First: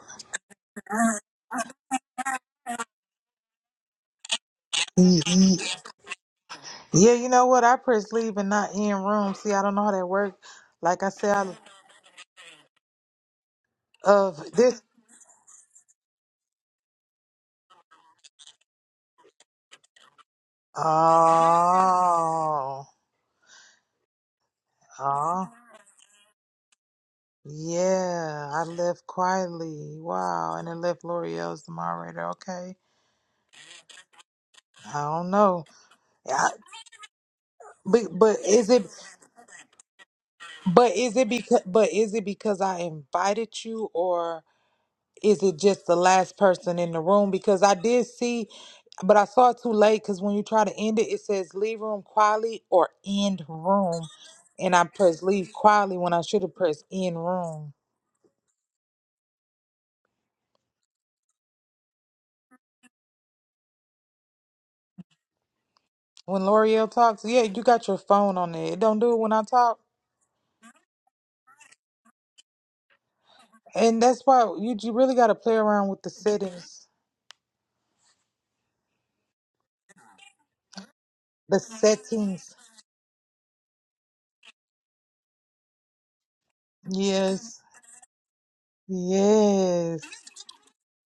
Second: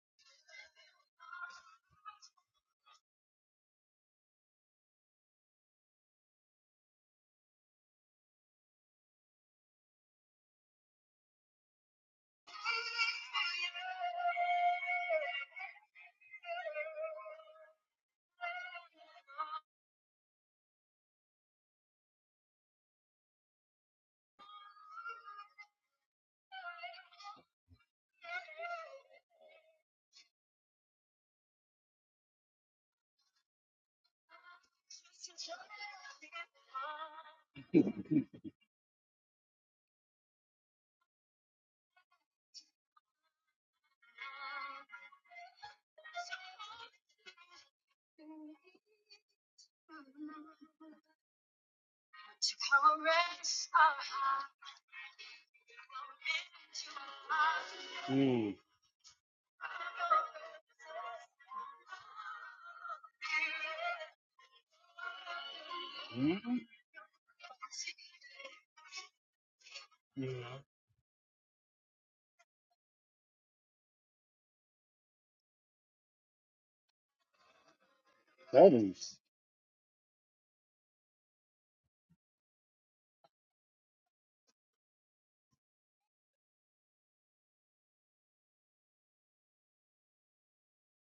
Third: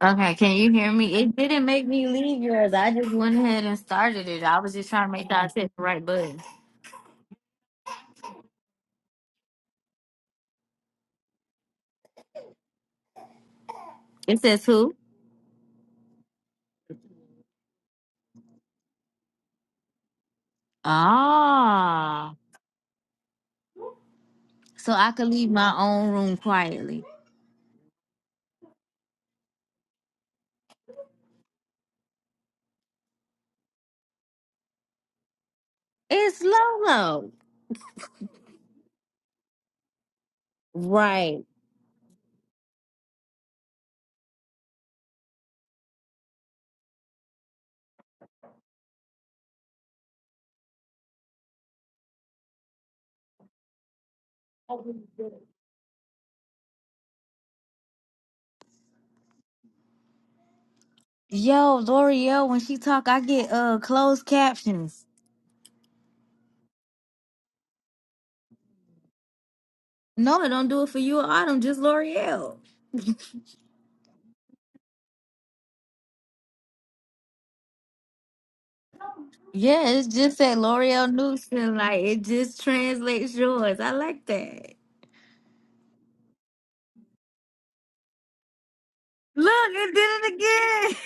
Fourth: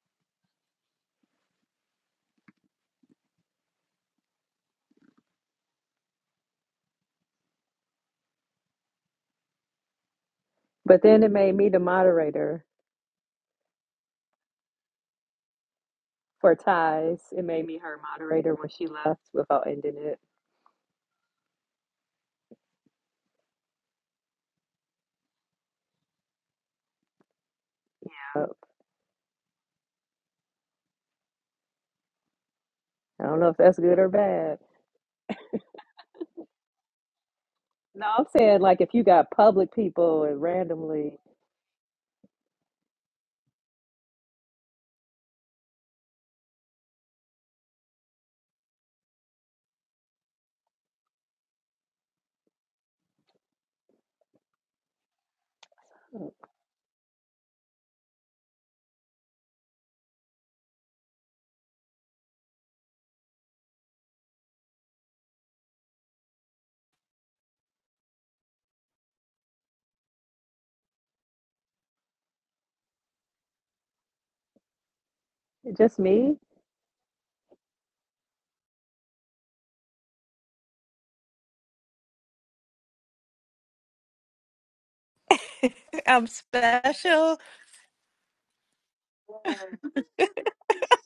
Okay, can you hear me? It didn't make me leave yours. I just went ahead and started it. I was just trying to make sure I Mhm. hit the right button. Yeah, you know what? I press leave and not in room. See, I don't know how that works. Like But I then it said, I, made me the moderator It of says this. who? for ties. It made me her moderator when she left without ending it Ah, Oh, so I could oh, leave my own room quietly. yeah. up. I left quietly. Wow, and it left L'Oreal as the moderator. Okay, I don't know if that's good or bad. I don't know. It's I, Lolo. but No, I'm but saying is like it if you got public people and but is randomly it Right. because but is it because I invited you or? is it just the last person in the room? Because I did see, but I saw it too late. Because when you try to end it, it says leave room quietly or end room, and I pressed leave quietly when I should have pressed end room. Mm. Yo, L'Oreal, when she talk, I get uh closed captions. Mm. When L'Oreal talks, yeah, you got your phone on there. It don't do it when I talk, Mm. No, it don't do it for you or Autumn, just L'Oreal. and that's why you you really got to play around just with the me. settings. That is. Yeah, it's just that L'Oreal The Newson, like it settings, just translates yours. I like that. yes, Look, it did yes, it again.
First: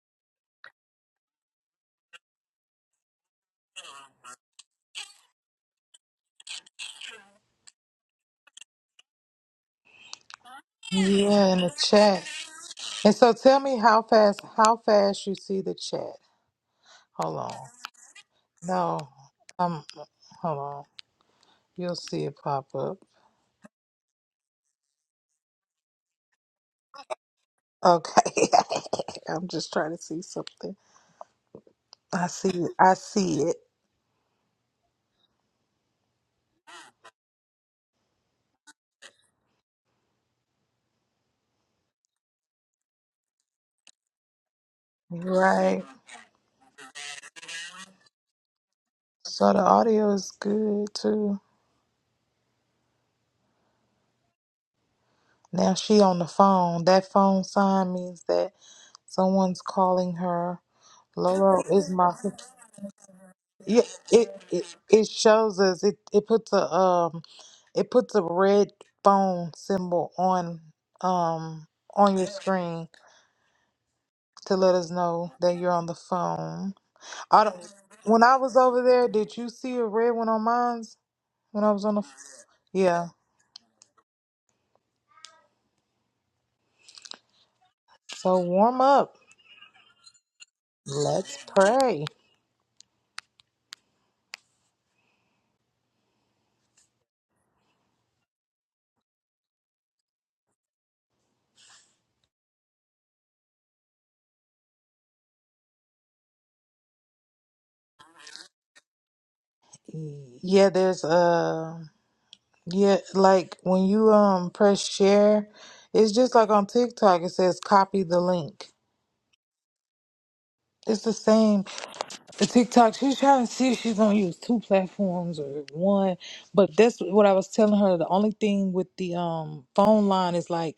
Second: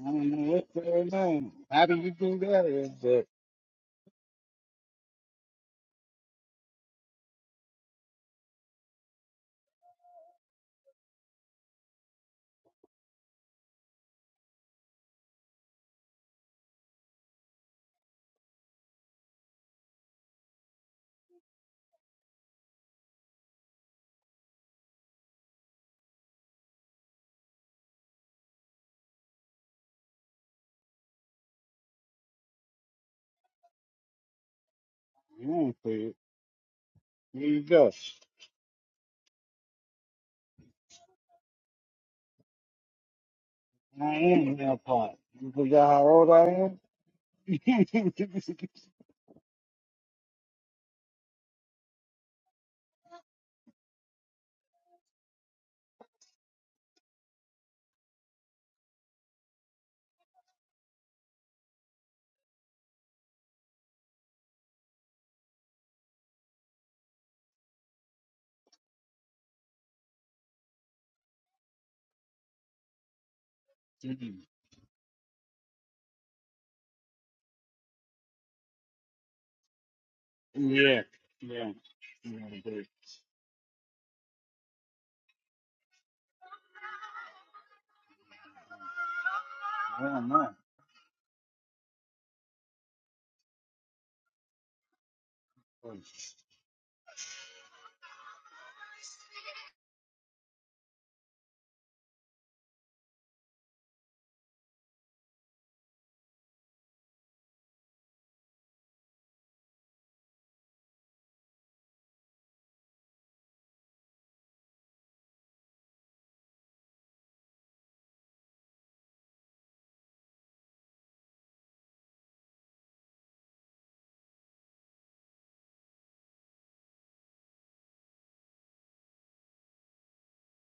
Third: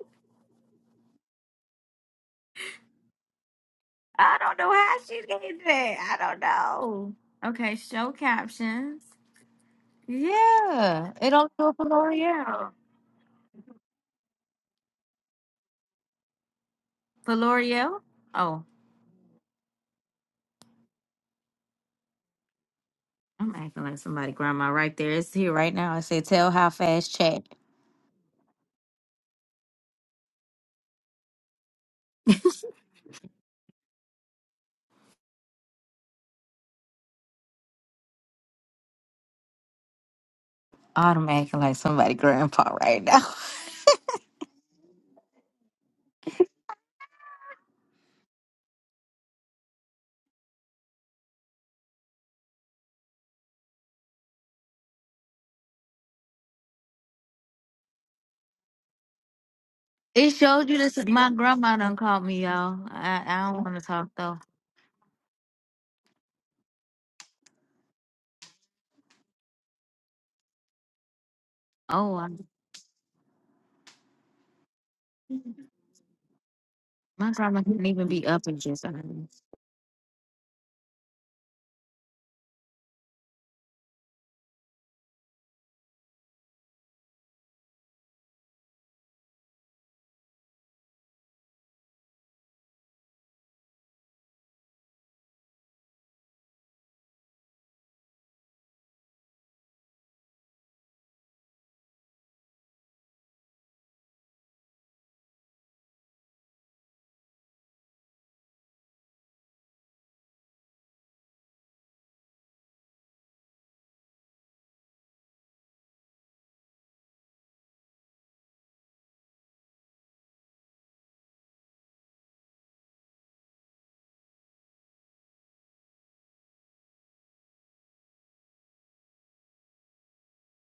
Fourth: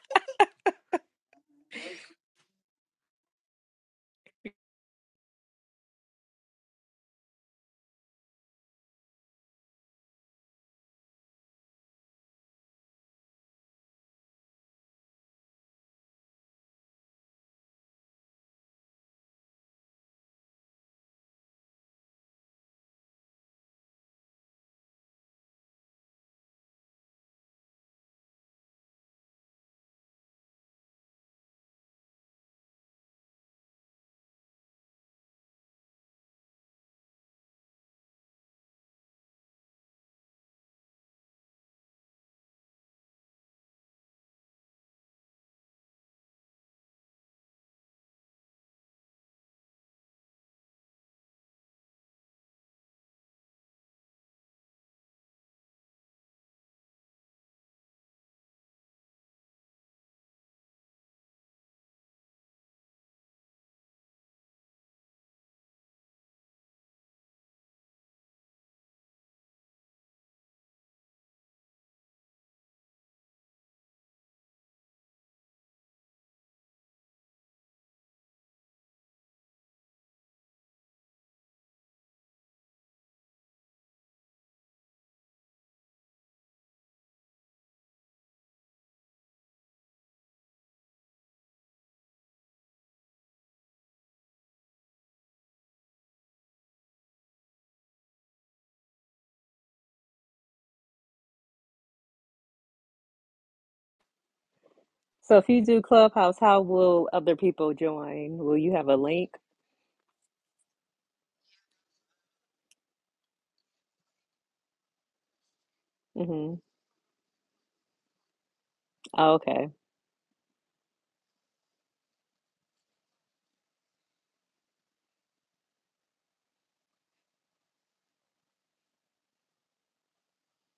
I don't know what's going on. How do you do that? Is that I don't know how she did that. I don't know. Okay, show captions. Yeah, it only yeah, in do the it for chat. L'Oreal. And so tell me how fast, how fast you see the chat. For Hold on. L'Oreal? Oh, No, um, hold on. You'll see it pop up. I'm acting like somebody grandma right there. It's here right now. I said, tell how fast chat. Okay, I'm just trying to see something. I see it. I see it. you don't see it. Here you go. Oh, I'm acting like somebody grandpa right now. I am now part. You Right. forgot how old I am? So the audio is good too. Now she on the phone. That phone sign means that someone's calling It her. showed you this. My Lolo grandma is done my. called me, y'all. I, I don't want Yeah, to talk though. it, it it shows us. It it puts a um it puts a red phone symbol on um Oh, on your I, screen. Mm. to let us know that you're on the phone. my I don't. grandma can't even When be I up was and over just there, um, did you see a red one on mine? yeah. When Yeah. I was on the, Yeah, but yeah. So warm up. I don't know. Let's pray. So if you do Clubhouse, how will other people join? Will you have a link? Yeah, there's uh, yeah, like when you um press share, it's just like Mm-hmm. on TikTok. It says copy the link. Oh, okay. It's the same. The TikTok. She's trying to see if she's gonna use two platforms or one. But that's what I was telling her. The only thing with the um phone line is like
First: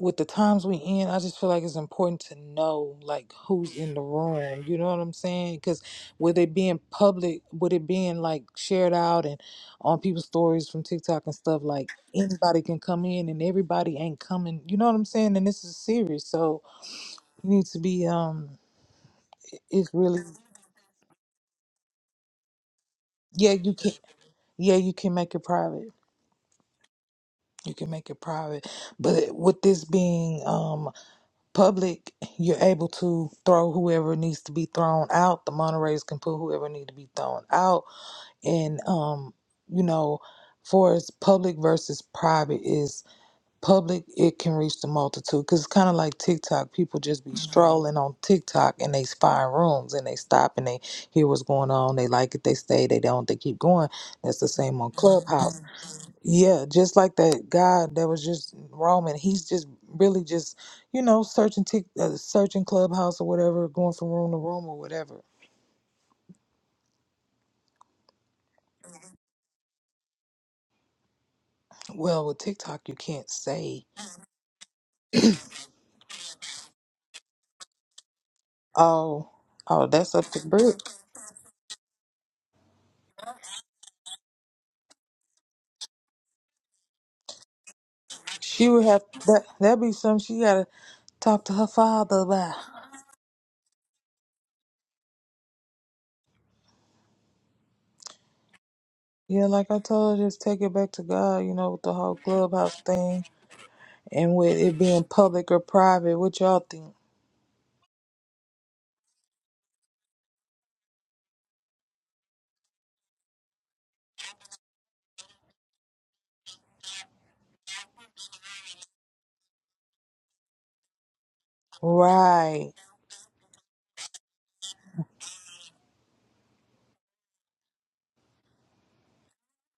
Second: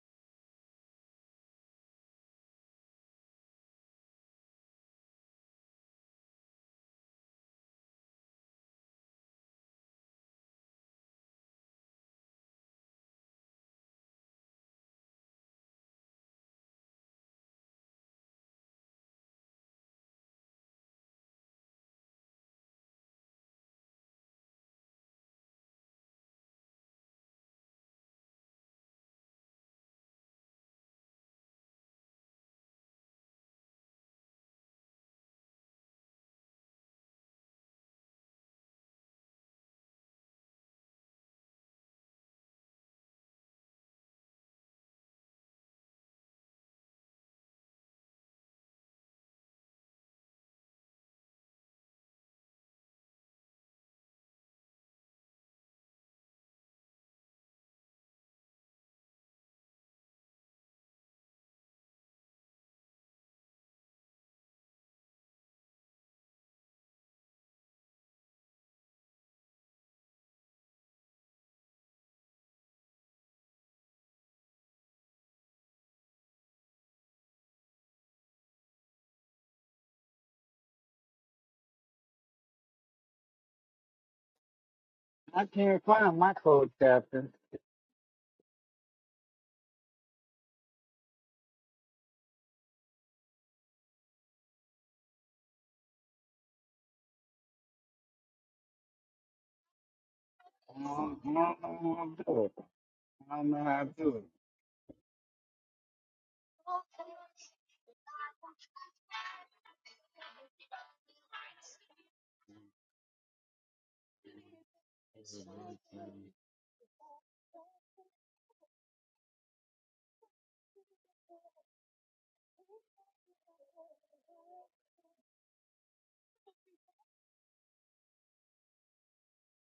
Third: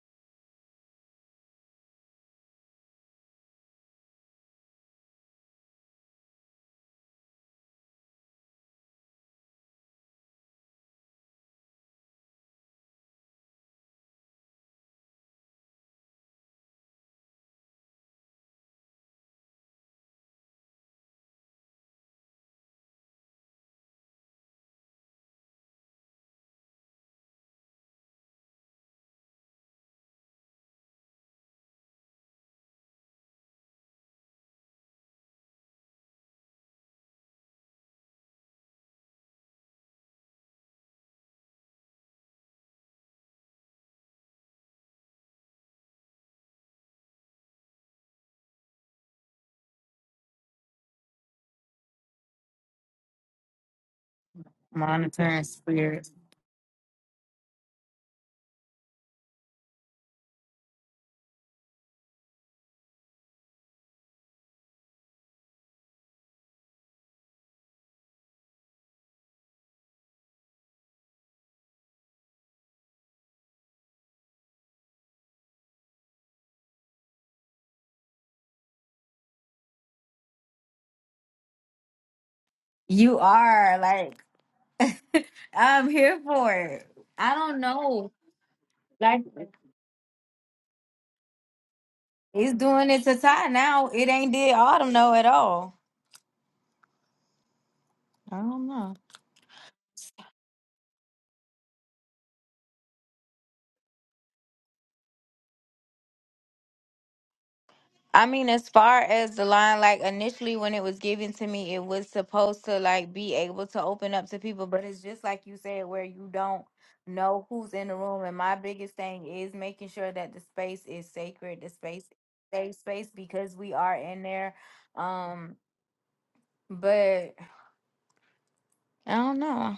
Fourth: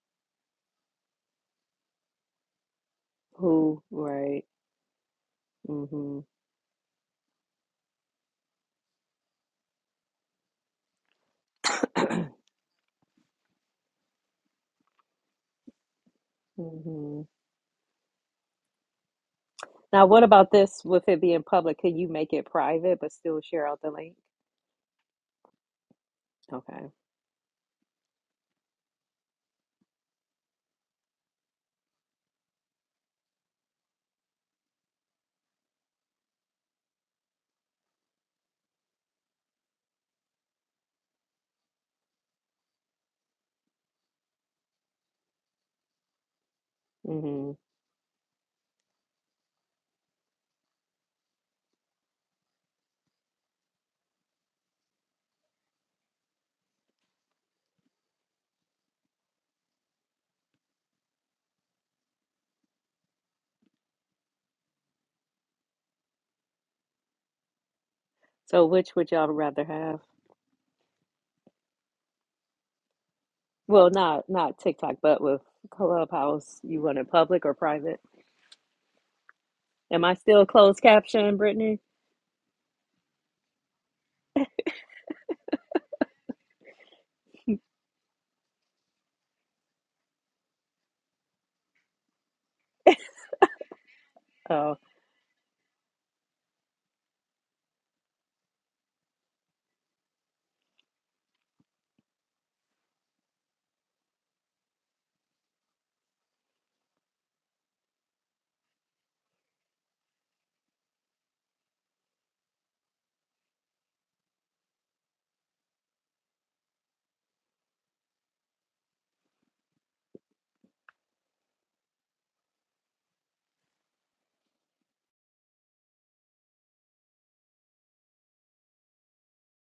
with the times we in, I just feel like it's important to know like who's Who? in the Right. room. You know what I'm saying? Because Mm-hmm. with it being public, with it being like shared out and on people's stories from TikTok and stuff, like anybody can come in and everybody ain't coming. You know what I'm saying? And this is serious, so mm-hmm. you need to be um. It's Now, really what about this? With it being public, can you make it private but still yeah. share You out can the link? yeah. You can make it private. Okay. You can make it private, but with this being um public, you're able to throw whoever needs to be thrown out. The Monterey's can put whoever need to be thrown out. And um, you know, for as public versus private is public, it can reach the multitude because it's kind of like TikTok. People just be Mhm. Mm-hmm. strolling on TikTok and they find rooms and they stop and they hear what's going on. They like it, they stay. They don't, they keep going. That's the same on Mhm. monitoring Clubhouse spirits. yeah, just like that guy that was just roaming. He's just really just, you know, searching tick, uh, searching clubhouse or whatever, going from room to room or whatever. So, which would y'all rather have? Well, with TikTok, you can't say, Well, not not TikTok, but with Clubhouse, you want it public or private? "Oh, oh, Am that's I up to still closed Brit." caption, Brittany? You are like. I can't I'm find here my for code, it. Captain. I don't know. She would have Like that. That'd be something she gotta talk to her father it's about. doing it to Ty now. It ain't did Oh, Autumn know at all. I don't know. Yeah, like I told her, just take it I back to don't, I God. You don't know, with the know how whole to do it. clubhouse thing I don't know how to and with it being public or private. What y'all think? I mean, as far as the line, like initially when it was given to me, it was supposed to like be able to open up to people, but it's just like you said, where you do don't know who's in the room. And my biggest thing is making sure that the space is sacred, the space Right. safe space because we are in there. Um, but I don't know.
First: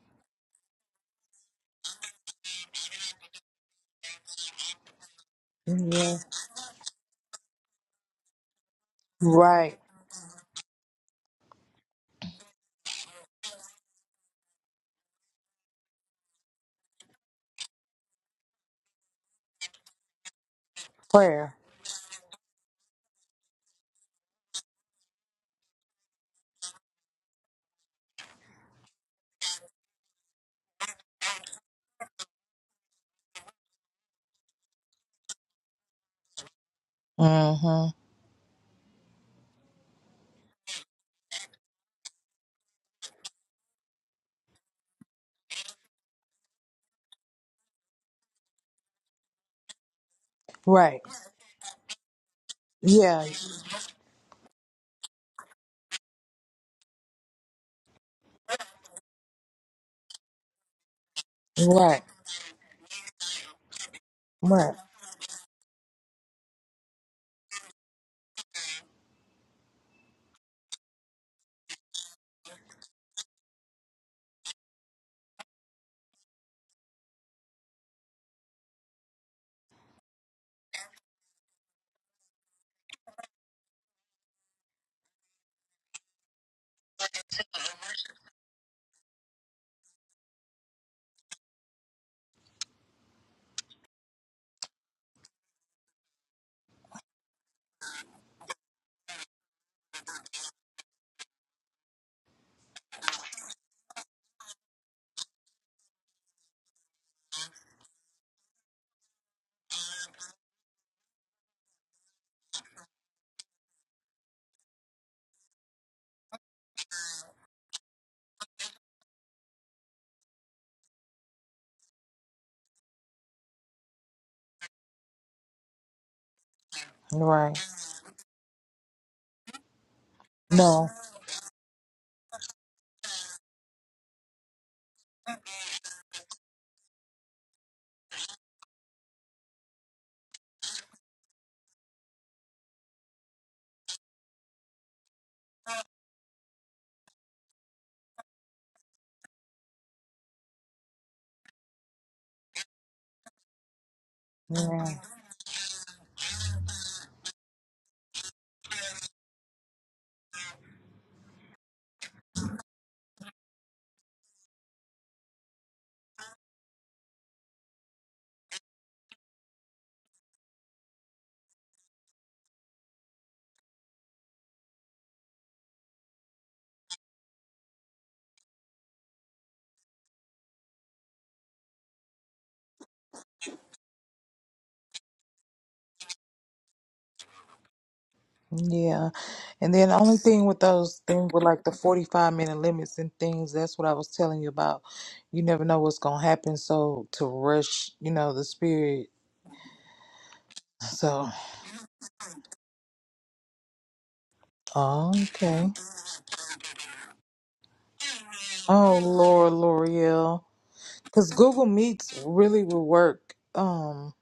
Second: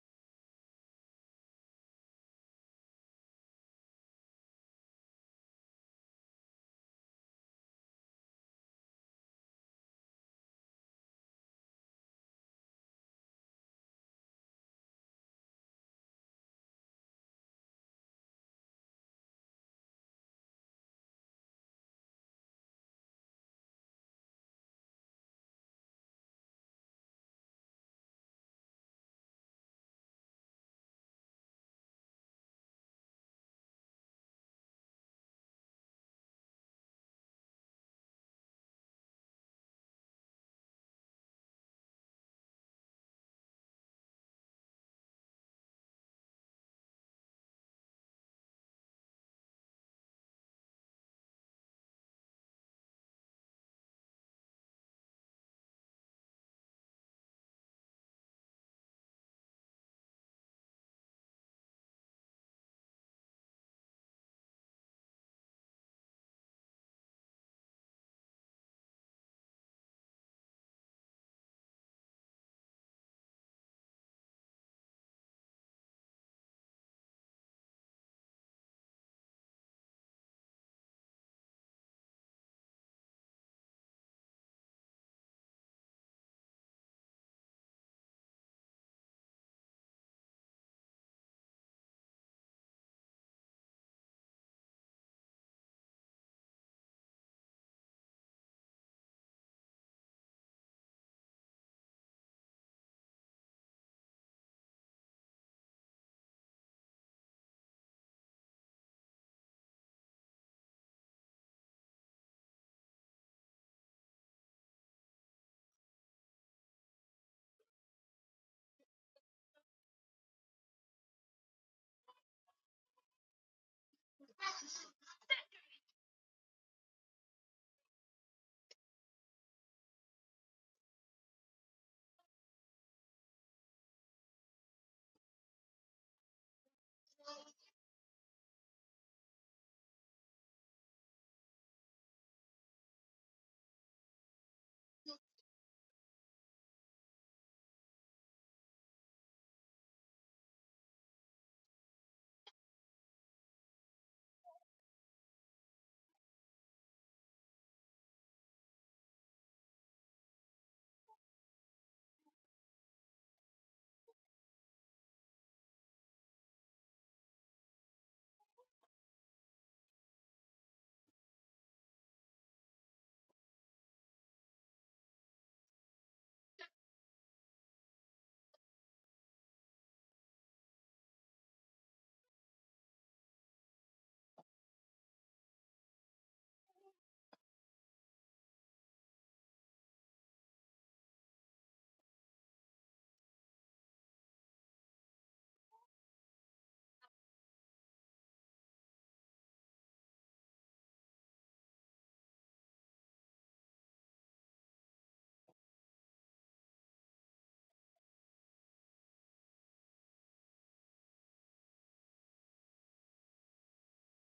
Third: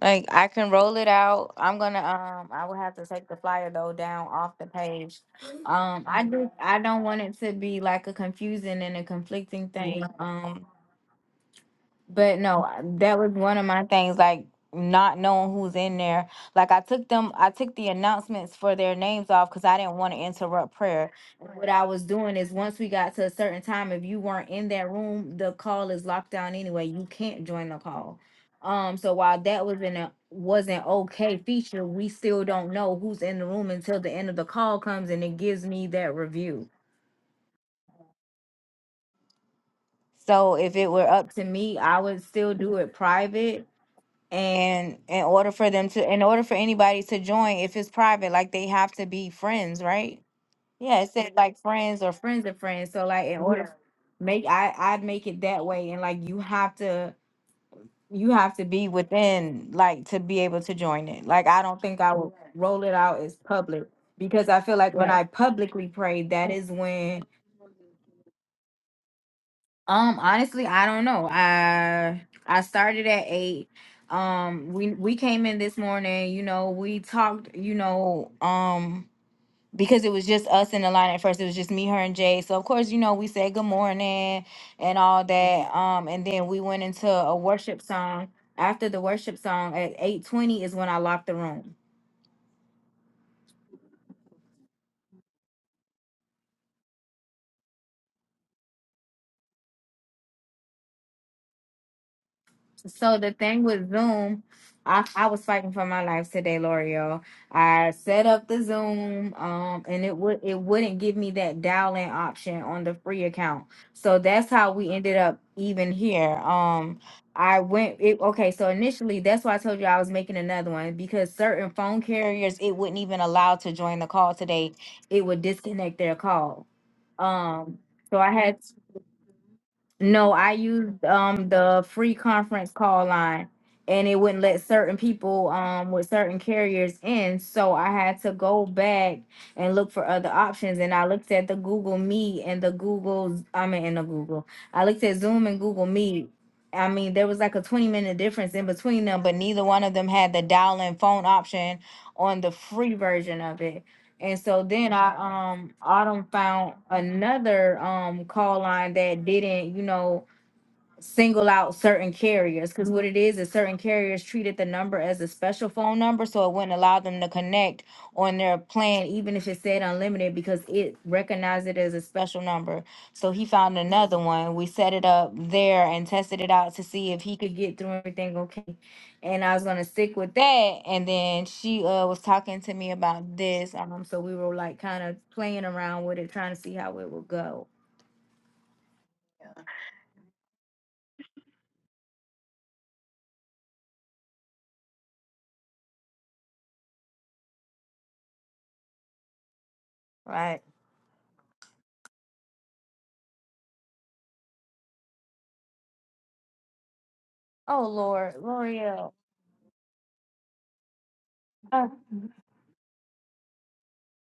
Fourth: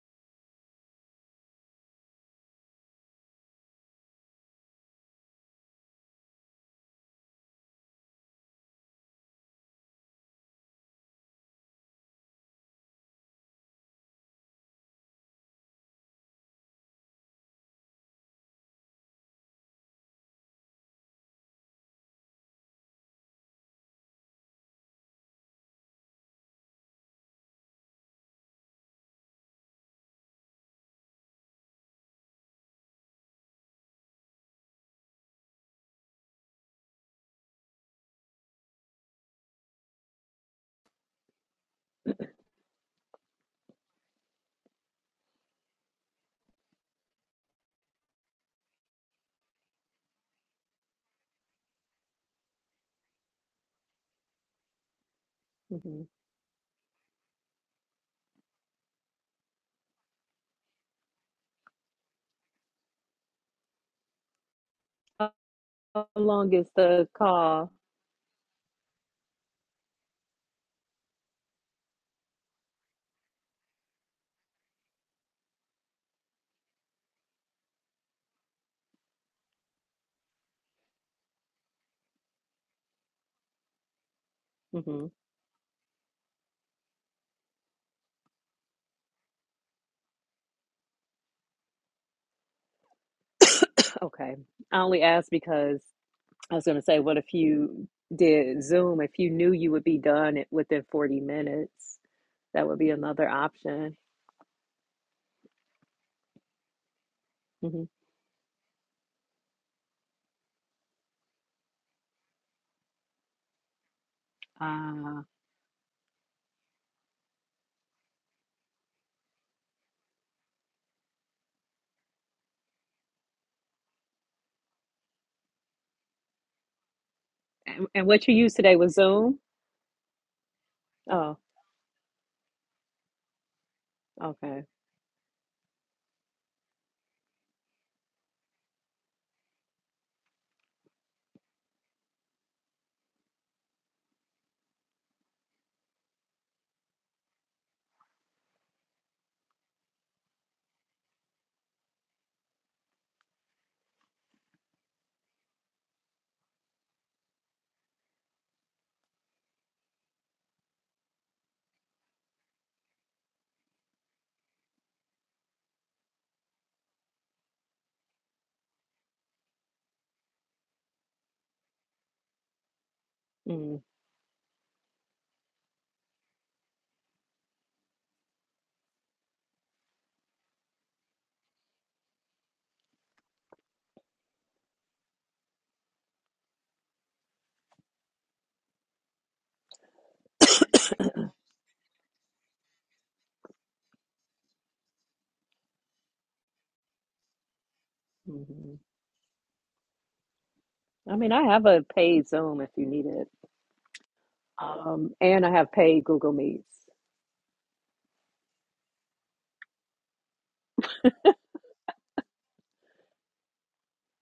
Like I can roll it out. I'm gonna um I will have to take the flyer though down off the page. Um Yeah. I do I don't want it to be like a confusing and a conflicting Right. thing. Um. But no, I- that was one of my things, like not knowing who's in there. Like I took them, I took the announcements for their names off because I didn't want to interrupt prayer. Prayer. And What I was doing is once we got to a certain time, if you weren't in that room, the call is locked down anyway. You can't join the call. Um, so while that was in a was an okay feature, we still don't know who's in the room until the end of the call comes and it gives me that review. Mm-hmm. So if it were up to me, I would still do it private And in order for them to, in order for anybody to join, if it's private, like they have to be friends, right? Right. Yeah, it said like friends or friends of friends. So Yeah. like in order, Yeah. make I I'd make it that way, and hmm like you have to you have to be within like to be able to join it. Like I don't think Right. I would roll it out as public because I Right. feel like when Right. I publicly how pray, that long is is the when call? Um, honestly, I don't know. I I started at eight. Um, we we came in this morning. You know, we talked. You know, um, because it was just us in the line at first. It was just me, her, and Jay. So of course, you know, we said good morning and hmm all that. Um, and then we went into a worship song. After the worship song at eight twenty is when I locked the room. Okay, I only asked because I was going to say, what if you did Zoom? If you knew you would be done it within forty minutes, that would be So another the thing with option. Zoom, I, I was fighting for my life today, L'Oreal. hmm I set up the Zoom, um, and it would it wouldn't give me that dial in option on the free account. So that's how we ended Uh, up even here. Um, I went it okay. So initially, that's why I told you I was making another one because certain phone carriers it wouldn't even allow to join the call today. It would disconnect their call. Right. Um, and, and so what I you used had today was Zoom? no, I No. used Oh, um the free conference call line and it wouldn't let okay. certain people um with certain carriers in. So I had to go back and look for other options. And I looked at the Google Meet and the Google's I mean in the Google. I looked at Zoom and Google Meet. I mean, there was like a 20 minute difference in between them, but neither one of them had the dial in phone option on the free version of it. And so Yeah. then I um Autumn found another um call line that didn't, you know, single out certain carriers because what it is is certain carriers treated the number as a special phone number so it wouldn't allow them to connect on their plan even if it said unlimited because it recognized it as a special number so he Mm-hmm. found another one we set it up there and tested it out to see if he could get through everything okay and i was going to stick with that and then she uh, was talking to me about this um so we were like kind of playing around with it trying to see how it would go Yeah. And then the only thing with those things with like the 45 minute limits and things, that's what I was telling you about. You never know what's going to happen. So to rush, you know, the Mm-hmm. spirit. right I So, mean, I have a paid Zoom if you need it. Um, and I okay. have paid Google Meets. oh lord Oh, l'oreal Laura L'Oreal. Because Google Uh, Meets really will work. Um,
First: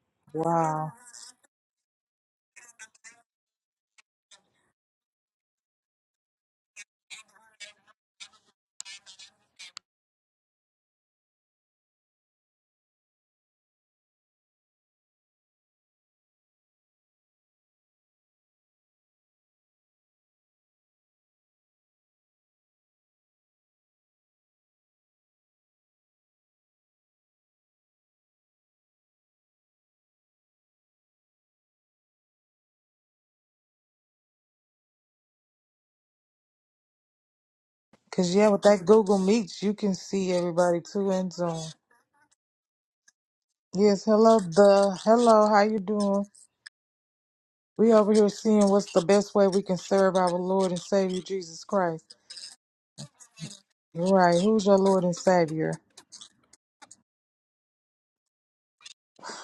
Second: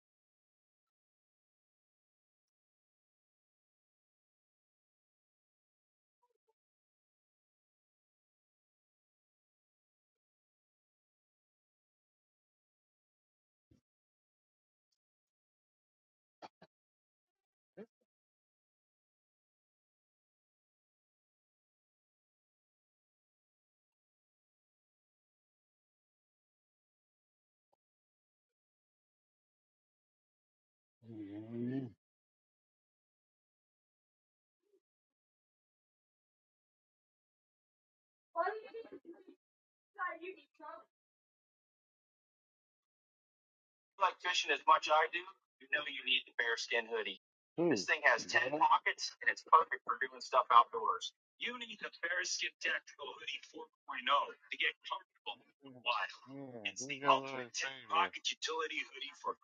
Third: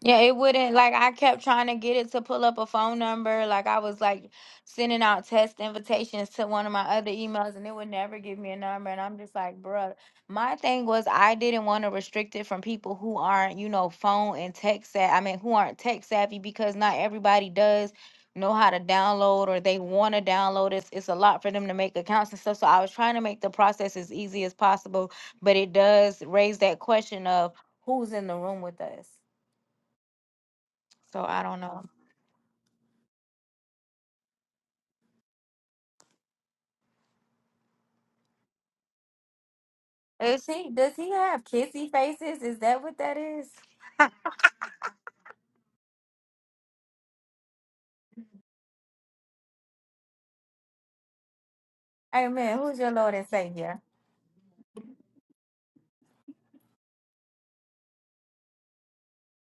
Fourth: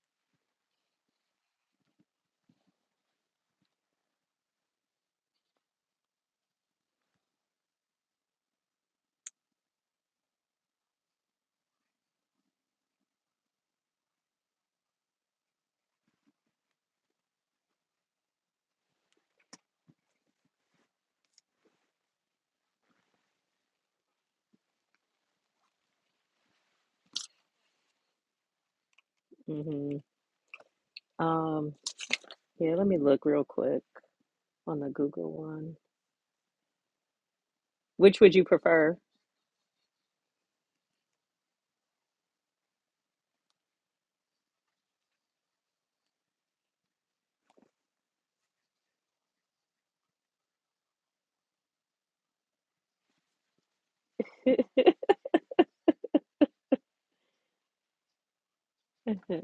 Yeah, it wouldn't wow. like I kept trying to get it to pull up a phone number. Like I was like sending out test invitations to one of my other emails and it would never give me a number. And I'm just like, bruh, my thing was I didn't want to restrict it from people who aren't, you know, phone and tech savvy. I mean, who aren't tech savvy because not everybody does know how to download or they want to download. It's, it's a lot for them to make accounts and stuff. So I was trying to make the process as easy as possible, but it does raise that question of who's in the room with us. hmm So I don't Um, it. know. yeah, let me look real quick on the Google one. Which Because, would you yeah, with that prefer? Google Meets, you can see Is he, everybody does too he in have Zoom. kissy faces? Is that what that is? Yes, hello, the hello. How you doing? This We over here seeing what's the best way we can serve our Lord and Savior Jesus Christ. Amen. Who's your Lord and Savior? Right? Who's your Lord and Savior?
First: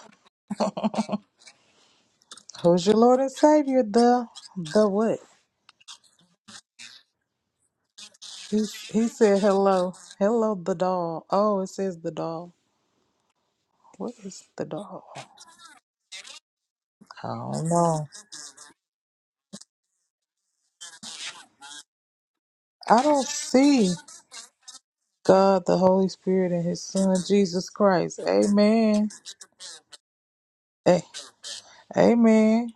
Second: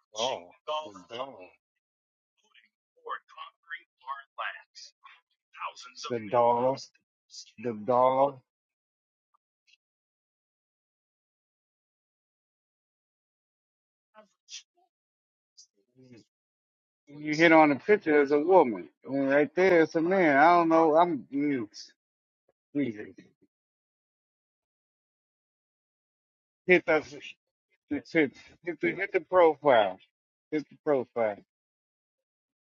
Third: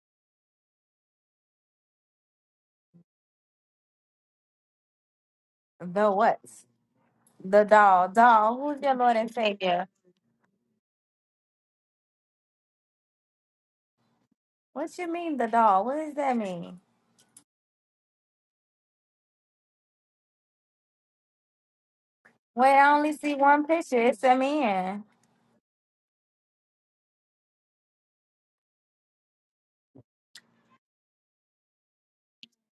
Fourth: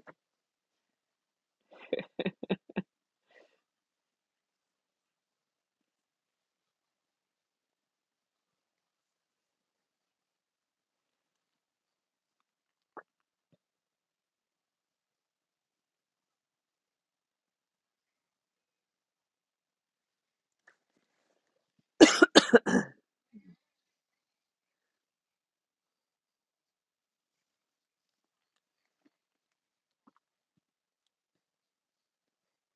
The dollar. Who's your Lord and Savior? The the what? The The what? dollar, The the doll. dollar. He Doll. Who's your he Lord and said Savior? hello, hello the doll. Oh, it says the doll. What is the What doll? you mean the doll? What does that mean? I You hit don't on the know. picture as a woman, and right there it's a man. I don't know. I'm mm, Wait, I I only mm. don't see one see picture. It's a man. God, the Holy Spirit, and His hit the Son hit, Jesus hit Christ. hit the Amen. hit the profile. Hit the A- profile. Amen.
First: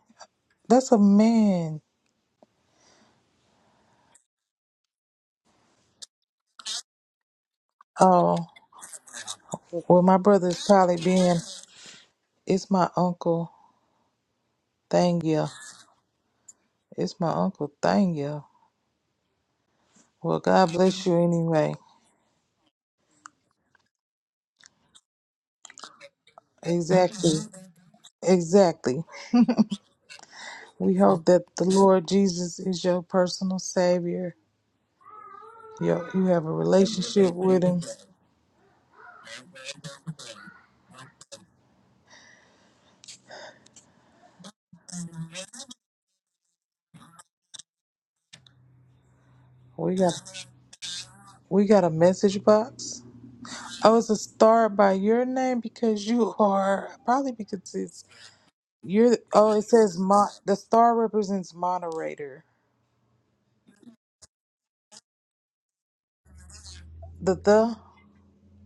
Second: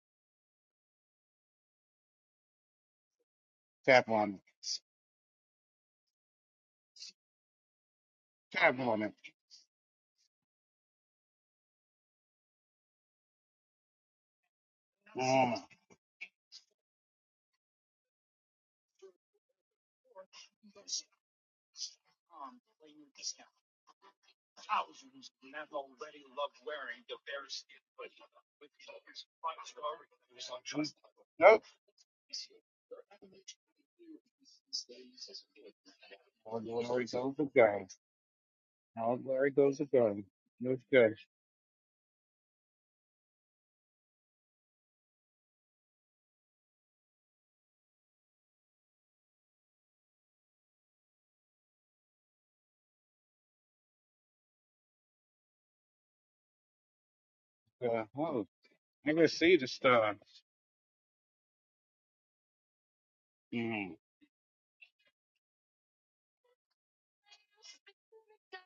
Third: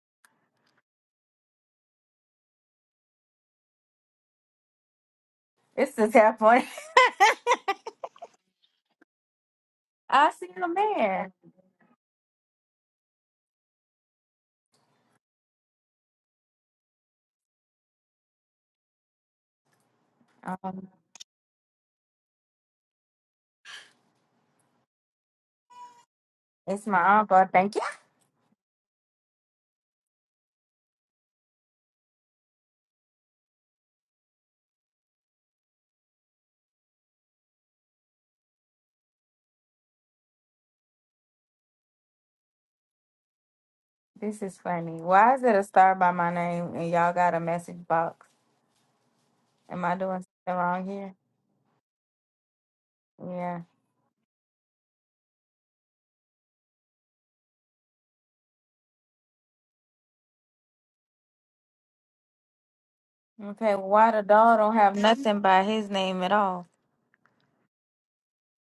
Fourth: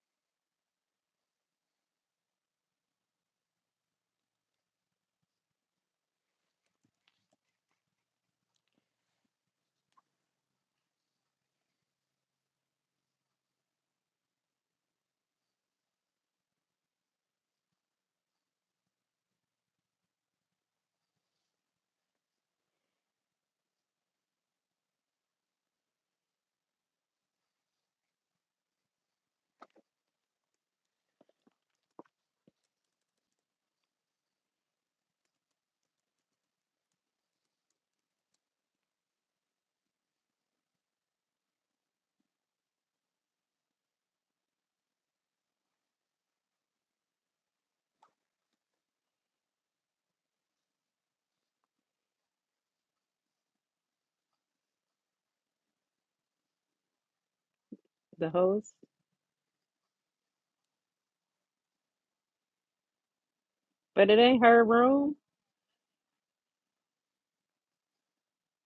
That's a man. Tap on it. It's the tap one. Oh. Tap on it. Well, my I see brother's a probably man. been. It's my uncle Thangya. It's my uncle Thangya. Well, God Um, bless you anyway. it's my Exactly. uncle. Thank you. Exactly. We hope that Mm. the Lord Jesus is your personal Savior. You you have a All glory relationship goes to with Him. God. All glory goes to God. That's good. This is funny. Why is it a star by my name and y'all got a message box? Am We I got doing something wrong here? we got a message box. Yeah. Oh, it's a star by your name because you are probably because it's Uh, The oh, host? I you're. can Oh, see it the says stars. mo- the star represents moderator. Okay, Mm. But why it the ain't dog her don't have room. nothing by his name at all? The the.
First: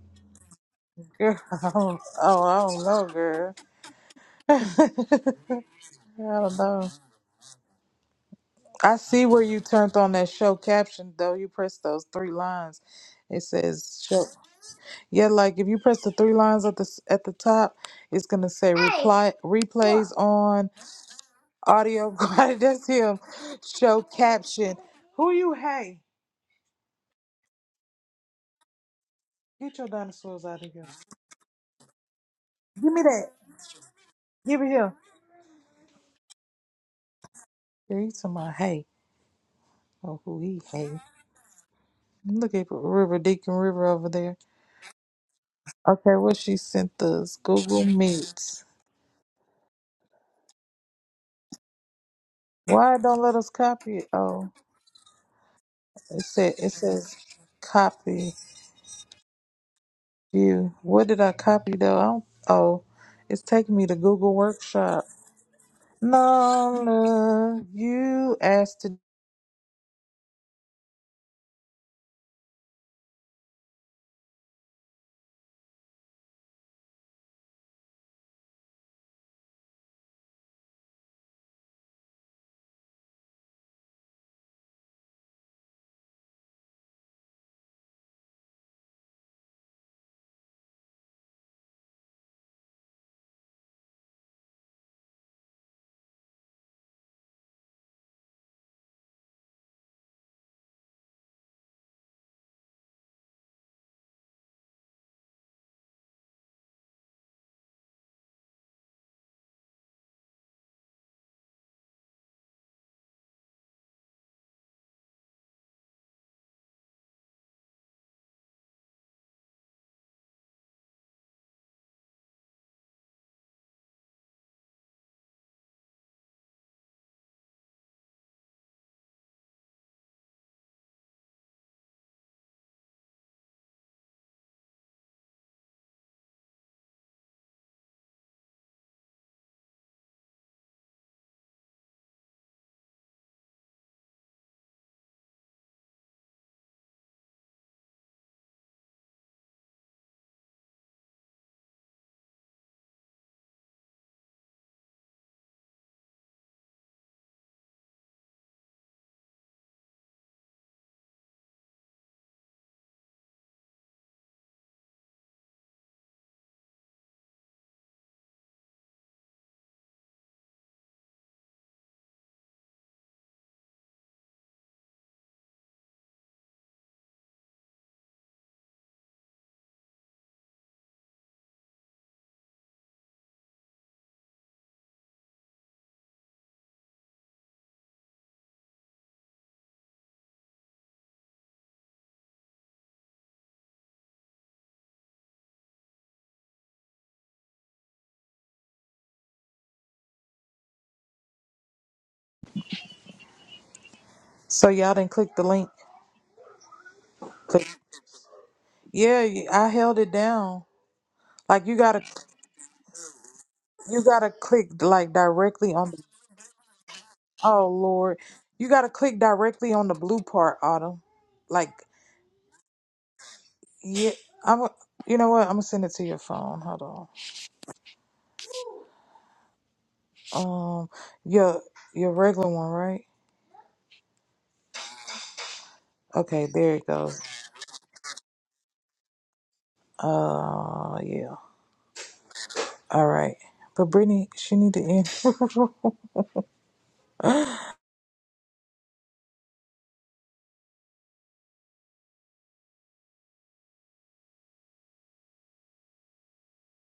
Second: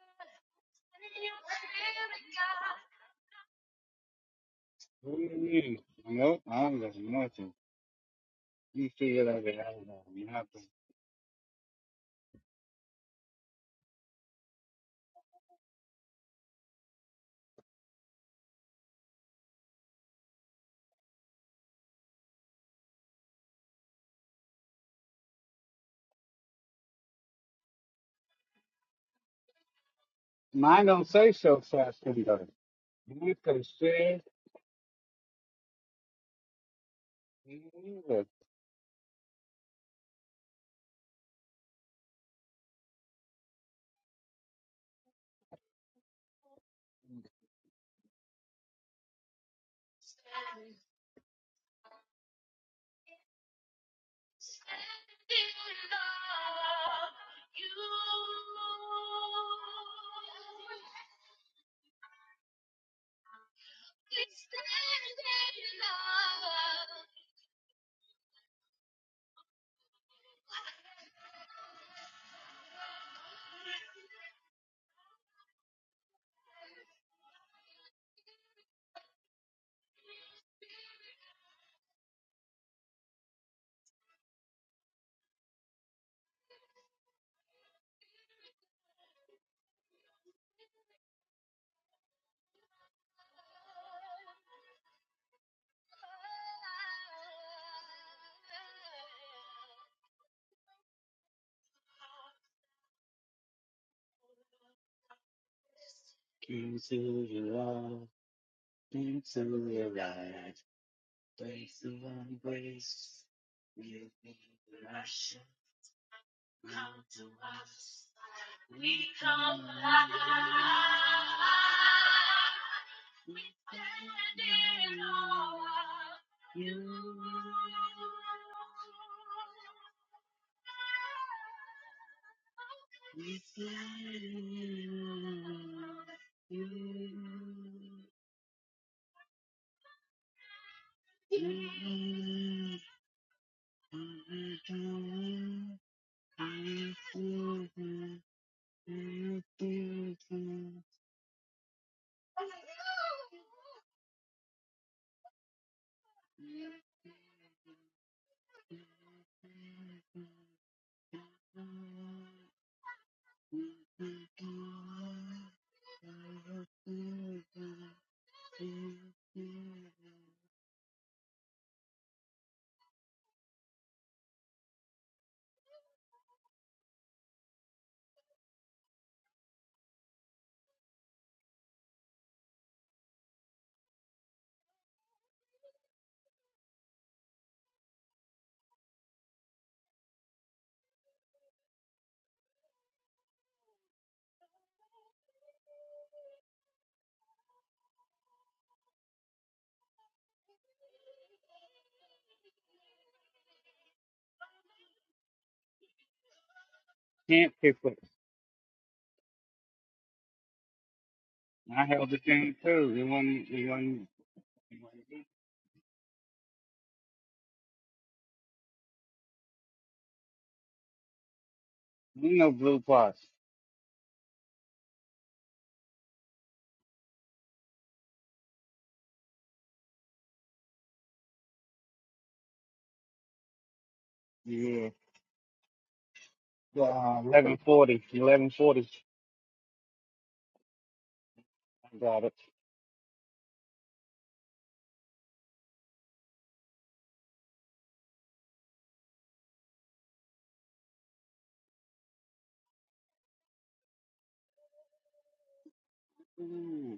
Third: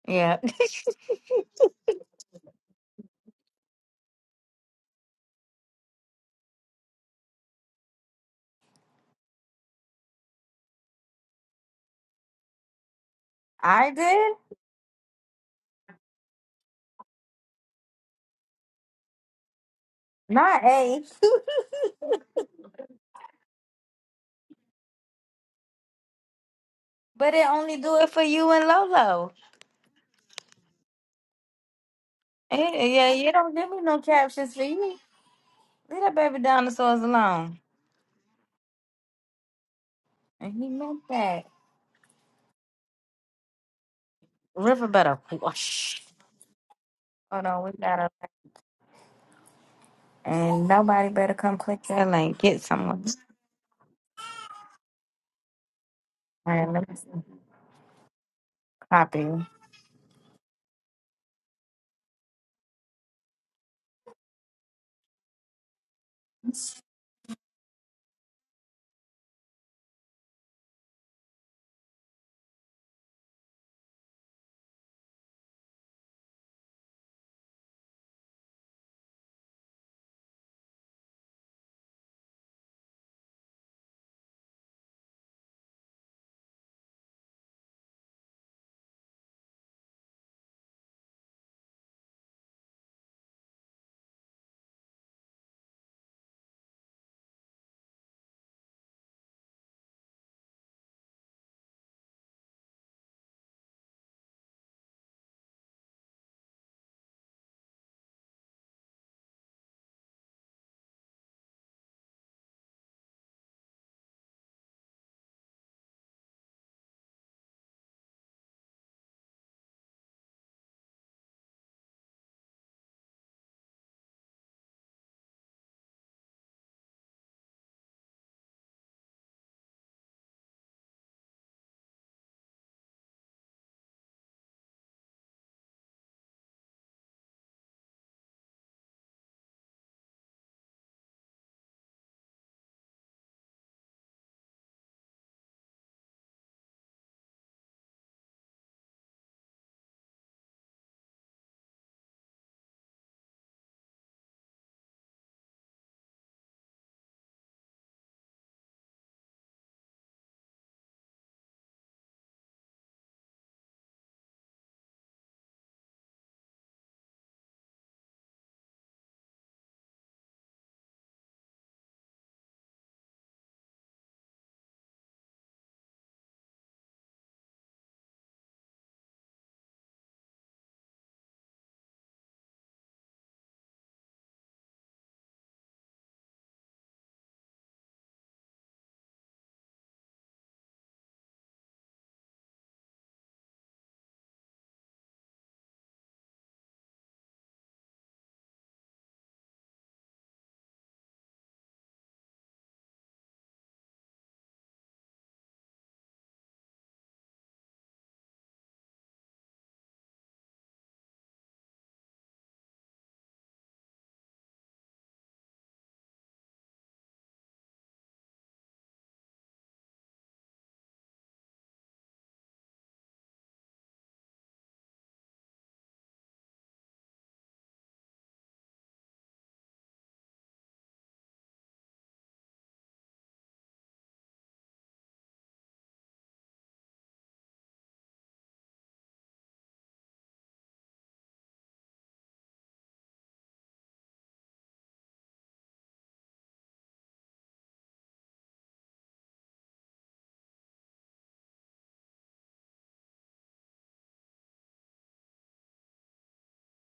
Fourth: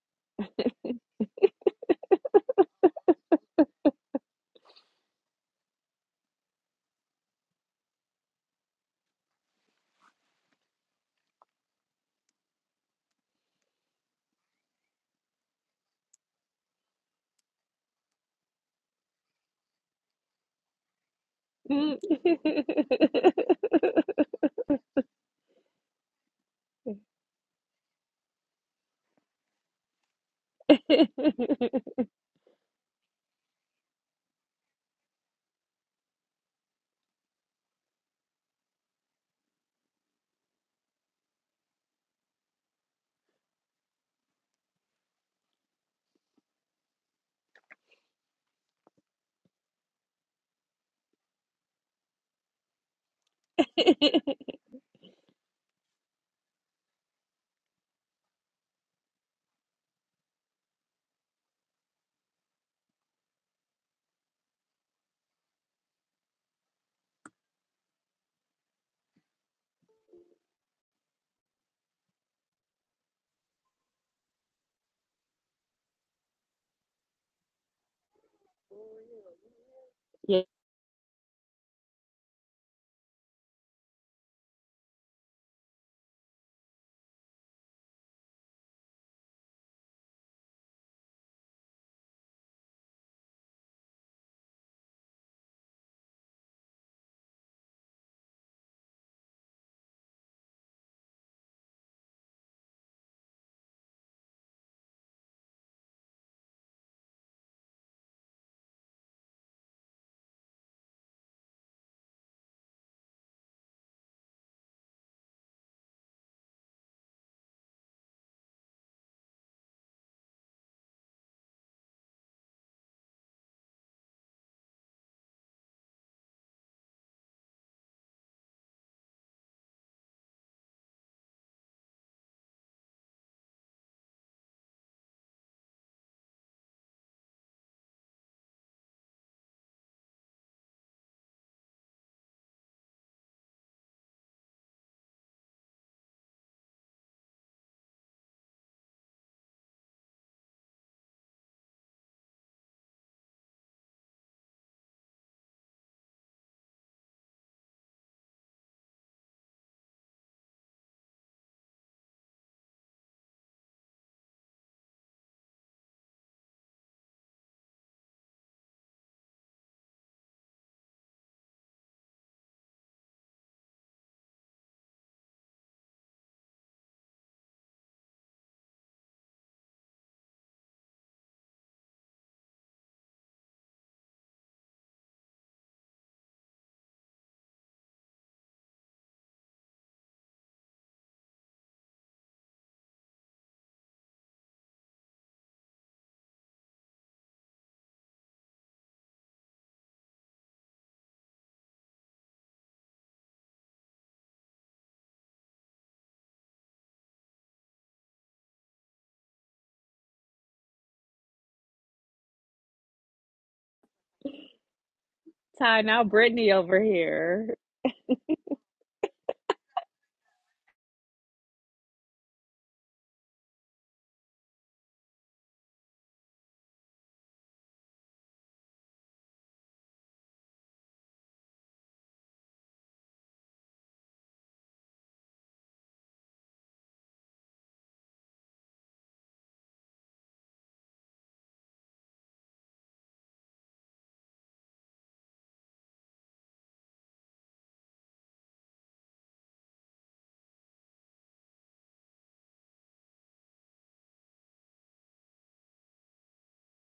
Yeah. Girl, I don't, oh, I don't know, girl. I What do you mean? Nope, don't I don't know. got nothing. You I see figure where out you that out. turned now. on You that have show to. caption, though. You pressed those three lines. It I says show. did, Yeah, like if you press the three lines at the s- at the top, it's gonna say Hey, reply replays look. not on A, yeah, audio. quality. That's him. Show caption. Who you hey? but it only do it for you and Lolo. Get your dinosaurs out of here. Mine don't say so fast, it does. Eh, Give me yeah, that. you You don't can give me no see. captions Give for it here. you. Leave that baby dinosaurs alone. Girl, you to it. my hey. Oh, who And he he hey? meant that. Look at River Deacon River over there. River better wash. Okay, what she sent us? Hold on, we Google gotta. Meets. And nobody better come click that link. Get Why it someone. don't let us copy it? Oh, it All said it right, let me says see. copy copy. you. What did I copy though? I don't, oh, it's taking me to Google Workshop. No, love you asked to. So y'all didn't click the link. Can't Click. pick it. Yeah, you- I held it down. Like you I gotta, held the thing too. You want? You you want? gotta click like directly Ty, on. The, now Brittany over here. oh Lord, you gotta click directly on the blue part, Autumn. Like You know, blue parts. Yeah, I'm. a- You know what? I'm gonna send it to your phone. Hold on. Um, your your regular one, right? Okay, there it goes. 1140. 1140. Uh, yeah. I got it. All right. But Brittany, she need to end. Mm-hmm.